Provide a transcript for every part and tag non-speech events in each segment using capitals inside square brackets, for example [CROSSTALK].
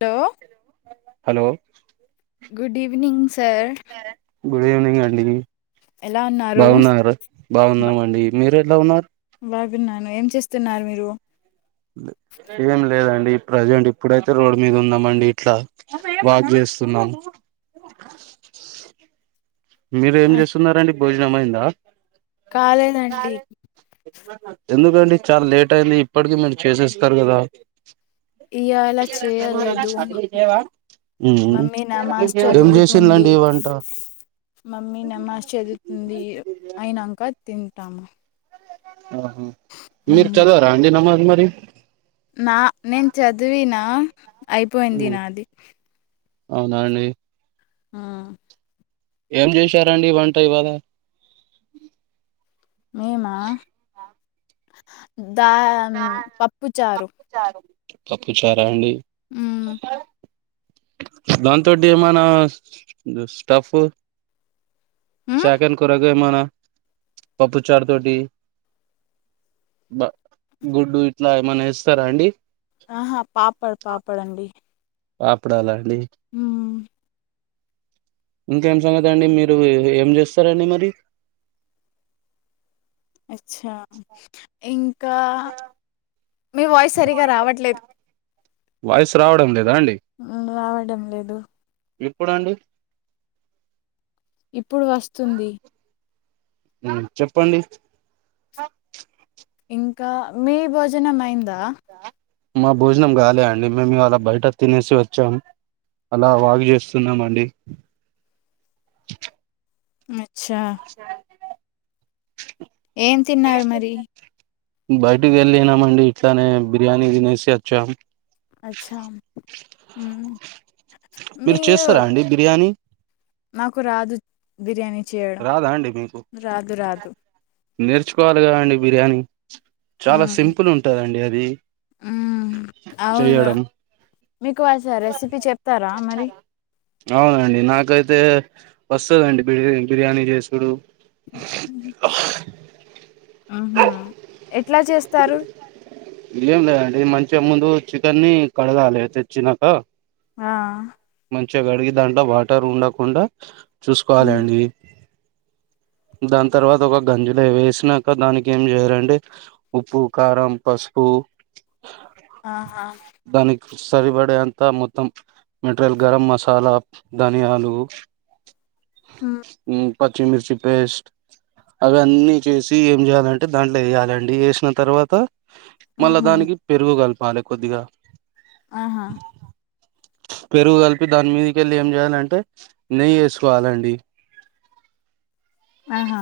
Do. Hello. Good evening sir. Good evening అండి ఎలా ఉన్నారు బాగున్నారు. బాగున్నామండి మీర్ ఎట్లా ఉన్నార్. బాగున్నాను ఏం చేస్తున్నారు మీరు. ఏం లేదండి. ప్రజెంట్ ఇప్పుడైతే రోడ్ మీద ఉన్నామండి ఇట్లా వాక్ చేస్తున్నాన్. మీరేం ఆ, చేస్తున్నారండి భోజనమైందా. కాలేదండి. ఆహా ఎందుకండి చాలా లేట్ అయింది ఇప్పటికి [UNINTELLIGIBLE] చేసేస్తారు గదా. ఇయాల చేయలేదు [UNINTELLIGIBLE] ఉ మమ్మీ నమాజ్ డుం చదువుతుంది జేసిందండి వంట. మమ్మీ నమాజ్ చదువుతుంది అయినంకా తింటాము. ఆహ మీరు మ్మ్. చదవరా అండి నమాజ్ మరి. నా నేన్ చదివిన అయిపోయింది ఉమ్ నాది. అవునా అండి. ఆ. ఏం చేశారండి వంట ఇవాళా. మీమా దాన్ పప్పు చారు. చారు పప్పు చారా అండి. దాంతోటి ఏమైన స్టఫ్. చాకన్ కూరగా ఏమనా పప్పు చారు తోటి. బ గుడ్డు ఇట్లా ఏమనాస్తారా అండి. ఆహా పాపడ్ పాపడండి పాపుడాల అండి ఉ ఇంకేం సంగతండి మీరు ఏం చేస్తారండి మరి అచ్చా ఇంకా మీ వాయిస్ తెల్స వాయిస్ రావడం లేదా అండి రావడం లేదు ఇప్పుడండి ఇప్పుడు వస్తుంది ఉ చెప్పండి ఇంకా మీ భోజనం అయ్యిందా మా భోజనం కాలే అండి మేము అలా బయట తినేసి వచ్చాము అలా వాగు చేస్తున్నాము అండి అచ్చా ఏం తిన్నారు మరి [UNINTELLIGIBLE] బయటికి వెళ్ళినమ అండి ఇట్లనే బిర్యానీ తినేసి వచ్చాం అచ్చా ఉ మీరు చేస్తారా అండి బిర్యానీ నాకు రాదు బిర్యానీ చేయడం రాదా అండి మీకు రాదు రాదు నేర్చుకోవాలి కదా అండి బిర్యానీ చాలా సింపుల్ ఉంటదండి అది ఉమ్ అవును చేయడం మీకు అస రెసిపీ చెప్తారా మరి అవునండి నాకైతే వస్తదండి బిర్ బిర్యానీ చేసుడు ఆహా ఎట్లా చేస్తారు ఏం లేదండి మంచిగా ముందు చికెన్ ని కడగాలి తెచ్చినాక ఆ మంచి కడిగి దాంట్లో వాటర్ ఉండకుండా చూసుకోవాల మ్మ్. అండి దాని తర్వాత ఒక గంజులో వేసినాక దానికి ఏం చేయాలండి ఉప్పు, కారం, పసుపు ఆహా దానికి సరిపడే అంత మొత్తం మెటరియల్ గరం మసాలా, ధనియాలు మ్మ్. ఉ పచ్చిమిర్చి పేస్ట్ అవి అన్నీ చేసి ఏం చేయాలంటే దాంట్లో వేయాలండి వేసిన తర్వాత మళ్ళా మ్హూ. దానికి పెరుగు గలపాలి కొద్దిగా ఆహా పెరుగు కలిపి దాని మీదకెళ్ళి ఏం చేయాలంటే నెయ్యి వేసుకోవాలండి ఆహా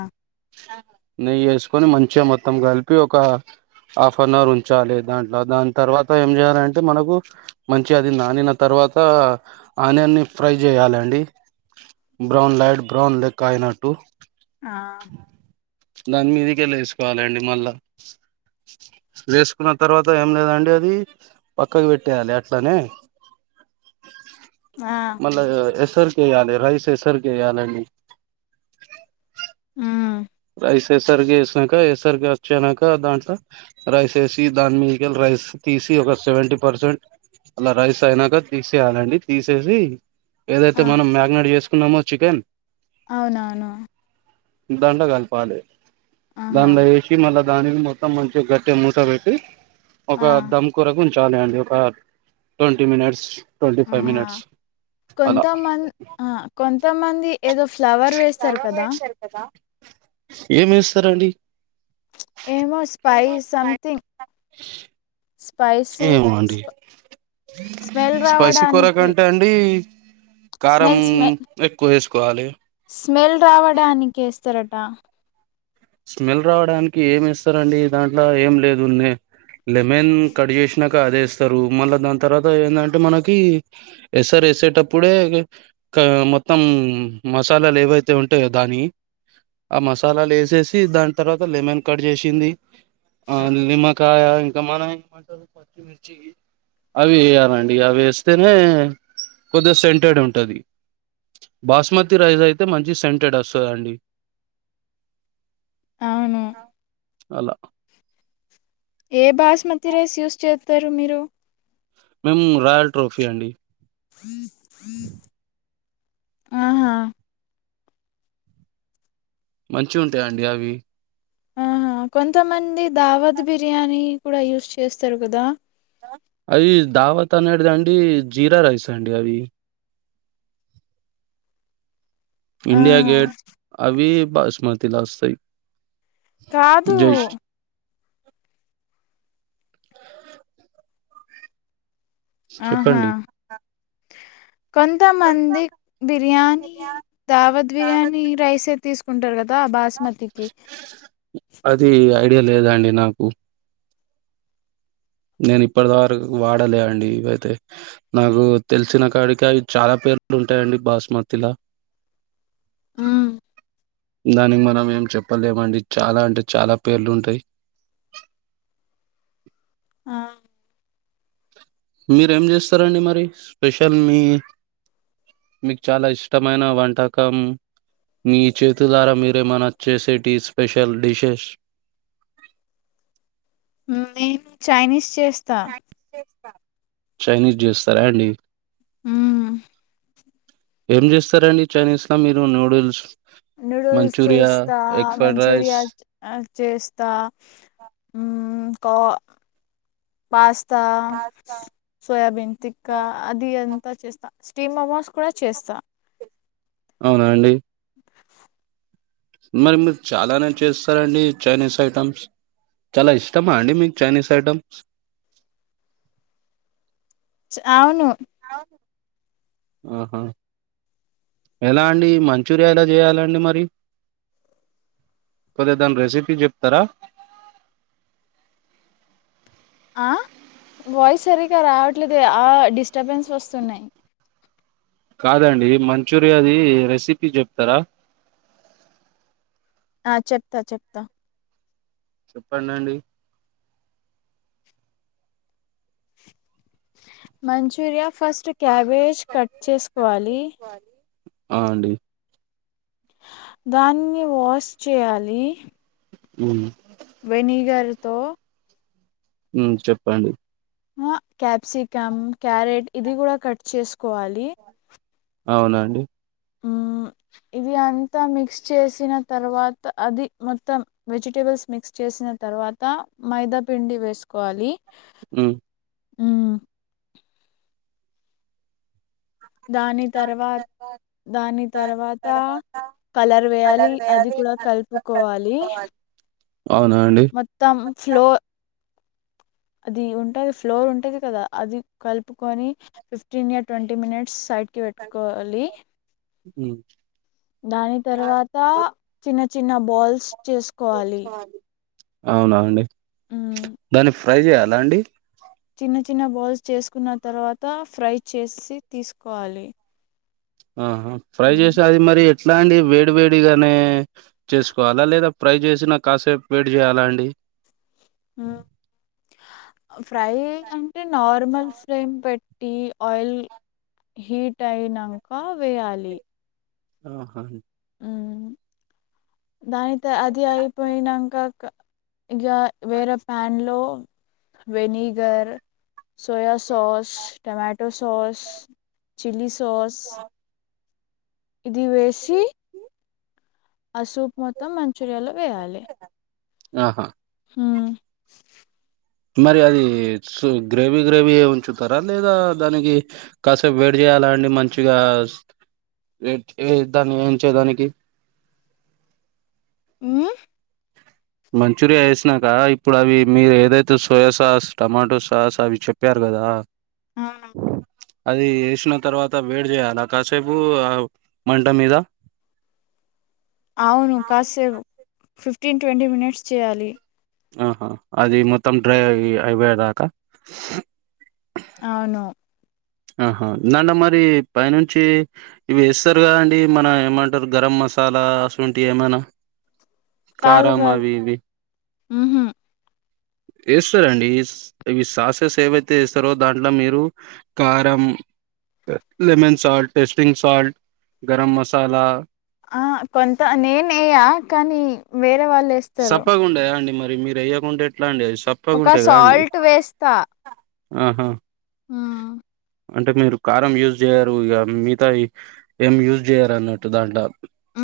నెయ్యి వేసుకొని మంచిగా మొత్తం కలిపి ఒక హాఫ్ అన్ అవర్ ఉంచాలి దాంట్లో దాని తర్వాత ఏం చేయాలి అంటే మనకు మంచిగా తిన్న నిన్న తర్వాత ఆనియన్ని ఫ్రై చేయాలండి బ్రౌన్ లైట్ బ్రౌన్ లెక్ అయినట్టు ఆ దాని మీదికెళ్ళి వేసుకోవాలండి మళ్ళా వేసుకున్న తర్వాత ఏం లేదండి అది పక్కకి పెట్టేయాలి అట్లనే ఆ ఎసర్కేయాలి రైస్ ఎసర్కేయాలాండి ఉమ్ రైస్ ఎసరిగి ఎేస్నాక ఎసర్గ అచ్చనంక దాంట్లో రైస్ ఎసి దాని మిదికెళ్ళి రైస్ తీసి ఒక సెవెంటీ పర్సెంట్ అలా రైస్ అయినాక తీసేయాలండి తీసేసి ఏదైతే ఆ. మనం మ్యాగిననేట్ చేసుకున్నామో చికెన్ అవునవును దాంట్లో కాల్పాలి ఆహా దండ ఏసి మళ్ళా దానిని మొత్తం మంచి గట్టగా మూత పెట్టి ఒక ఆ. ధామ్ కొరకు ఉంచాలే అండి ఒక ట్వంటీ మినిట్స్ ట్వంటీ ఫైవ్ ఆహ మినిట్స్ అలా కొంతమంద్ కొంతమంది ఏదో ఫ్లవర్ వేస్తారు కదా! ఏం వేస్తారండి ఏమో స్పై సంథింగ్ స్పైసీ ఏమో అండి స్పా స్మెల్ రావడానికి అీ కారం స్మెల్ స్మె ఎక్కువ ఎసుకోవాలి స్మెల్ రావడానికి ఎస్తారట స్మెల్ రావడానికి ఏం ఇస్తారండి దాంట్లో ఏం లేదునే లెమన్ కట్ చేసినాక అదేస్తారు మళ్ళా దాని తర్వాత ఏందంటే మనకి ఎసర్ ఎసేటప్పుడే ఒక మొత్తం మసాలాలు ఏవైతే ఉంటాయో దానియి ఆ మసాలాలు ఎసేసి దాని తర్వాత లెమన్ కట్ చేసింది ఆ నిమ్మక్ కాయ ఇంకా మనం ఏమంటారు పచ్చిమిర్చి అవి వేయాలండి అవి వేస్తేనే కొద్దిగా సెంటెడ్ ఉంటాది బాస్మతి రైస్ అయితే మంచి సెంటెడ్ ఆస్తాదండి అవును అలా ఏ బాస్మతి రేస్ యూస్ చేత్తారు మీరు మేం రాయల్ ట్రోఫీ అండి ఉ ఉ ఆహా మంచిగుంటాయండి అవి ఆహా కొంతమంది దావద్ బిర్యానీ కూడా యూస్ చేస్తారు కదా అవి దావత్ ఆనేటిదండి జీరా రైస్ అండి అవి ఆ! ఇండియా గేట్ అవి బాస్మృతిలా ఆస్తాయి కాదు స్ ఆహా! చెప్పండి కొంతమంది బిర్యానీ దావత్ బిర్యానీ రైస్ ఎత్ తీసుకుంటారు కదా బాస్మతికి అది ఐడియా లేదాండి నాకు నేను ఇప్పటి వరకు వాడలే అండి ఇవైతే నాకు తెలిసిన కాడికి అవి చాలా పేర్లు ఉంటాయండి బాస్మతి లా ఉ దానికి మనం ఏం చెప్పలేమండి చాలా అంటే చాలా పేర్లు ఉంటాయి ఆ మీరేం చేస్తారండి మరి స్పెషల్ మీ మీకు చాలా ఇష్టమైన వంటకం మీ చేతుల ద్వారా మీరేమైనా చేసేటి స్పెషల్ డిషెస్ నేను చైనీస్ చేస్తా చైనీస్ చేస్తారా అండి ఉమ్ ఏం చేస్తారండి చైనీస్లో మీరు నూడిల్స్ నూడిల్స్ మంచూరియా చేస్తా ఎగ్ ఫ్రైడ్ రైస్ మంచూరియా అది చేస్తా కో పాస్తా సోయాబీన్ తిక్కా అది అంతా చేస్తా స్టీమ్ అమోస్ కూడా చేస్తాను అవునాండి మరి మీరు చాలానే చేస్తారండి చైనీస్ ఐటమ్స్ చాలా ఇష్టమాండి మీకు చైనీస్ ఐటెమ్స్ అవును ఆ ఆహ ఎలా అండి మంచూరియా ఎలా చేయాలండి మరి కొద్దిగా దాని రెసిపీ చెప్తారా ఆ వాయిస్ సరిగా రావట్లేదు ఆ డిస్టర్బెన్స్ వస్తున్నాయి కాదండి మంచూరియాది రెసిపీ చెప్తారా ఆ చెప్తా చెప్తా చెప్పడండి మంచూరియా ఫస్ట్ క్యాబేజ్ కట్ చేసుకోవాలి ఆ అండి దాన్ని వాష్ చేయాలి ఉ వెనిగర్తో ఊ చెప్పండి ఆ క్యాప్సికం క్యారెట్ ఇది కూడా కట్ చేసుకోవాలి అవునా అండి ఇది అంతా మిక్స్ చేసిన తర్వాత అది మొత్తం వెజిటేబుల్స్ మిక్స్ చేసిన తర్వాత త మైదా పిండి వేసుకోవాలి ఉ ఉమ్ దాని తర్వాత దాని తర్వాత కలర్ వేయాలి అది కూడా కలుపుకోవాలి అవునాండి మొత్తం ఫ్లో అది ఉంటుంది ఫ్లోర్ ఉంటుది కదా అది కలుపుకొని fifteen to twenty minutes side కి వెట్కోవాలి ఉ దాని తర్వాత చిన్న చిన్న బాల్స్ చేసుకోవాలి అవునా అండి మ్మ్ దాన్ని ఫ్రై చేయాలా అండి చిన్న చిన్న బౌల్స్ చేసుకున్న తర్వాత ఫ్రై చేసి తీసుకోవాలి ఆహ ఫ్రై మ్మ్ చేసి అది మరి ఎట్లా అండి వేడి వేడిగానే చేసుకోవాలా లేదా ఫ్రై చేసిన కాసేపు వేడి చేయ్యాలా అండి ఆ ఫ్రై అంటే నార్మల్ ఫ్లేమ్ పెట్టి ఆయిల్ హీట్ అయినాక వేయాలి ఆఓహా ఉ దాని త అది అయిపోయినంకా ఇజ వేరే ప్యాన్ లో vinegar soya sauce tomato sauce chilli sauce ఆ ఇది వేసి ఆ సూప్ మొత్తం మంచూరియాలో వేయాలి ఆహా ఉ మరి అది సు గ్రేవీ గ్రేవీ గా ఉంచుతారా లేదా దానికి కాసేపు వేడి చేయాలా అండి మంచిగా దాన్ని ఉంచేదానికి ఉమ్ మంచూరియా వేసినాక ఇప్పుడు అవి మీరు ఏదైతే సోయా సాస్ టొమాటో సాస్ అవి చెప్ప చెప్పారు కదా అవును అది వేసిన తర్వాత వేడీ చేయాలి కాసేపు ఆ మంట మీద అవును కాసేపు ఫిఫ్టీన్ ట్వంటీ మినిట్స్ చేయాలి ఆహా అది మొత్తం డ్రై అయి అవే దాకా అవును ఆహా ఇందాడ మరి పైనుంచి ఇవి వేస్తారు కద అండి మన ఏమంటారు గరం మసాలా అసువంటి ఏమైనా కాదు కారం కాదు అవి ఇవి ఉహు వేస్తారండి ఇవి సాసెస్ ఏవైతే వేస్తారో దాంట్లో మీరు కారం lemon salt tasting salt garam masala ఆ కొంత నేనయ్య కానీ వేరే వాళ్ళు వేస్త సప్పగాండేయా అండి మరి మీరు అయ్యకుంటే ఎట్లా అండి అ ఒక చప్పగాంటాయి గా అండి సాల్ట్ ఆహా ఆ అంటే మీరు కారం యూజ్ చేయారు ఇక మిగతా ఏం యూజ్ చేయ్యరు అన్నట్టు దాంట్లో ఆ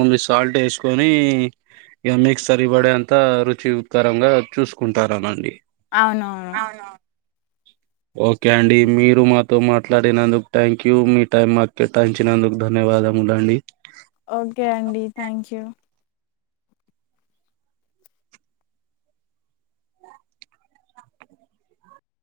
ఓన్లీ సాల్ట్ వేసుకొని ఇక మీక్ సరిబడే అంత రుచికరంగా చూసుకుంటారానండి అవునవును ఓకే అండి మీరు మాతో మాట్లాడినందుకు థ్యాంక్ యూ మీ టైమ్ మాకే కేటా యించినందుకు ధన్యవాదములాండి ఓకే అండి థ్యాంక్ యూ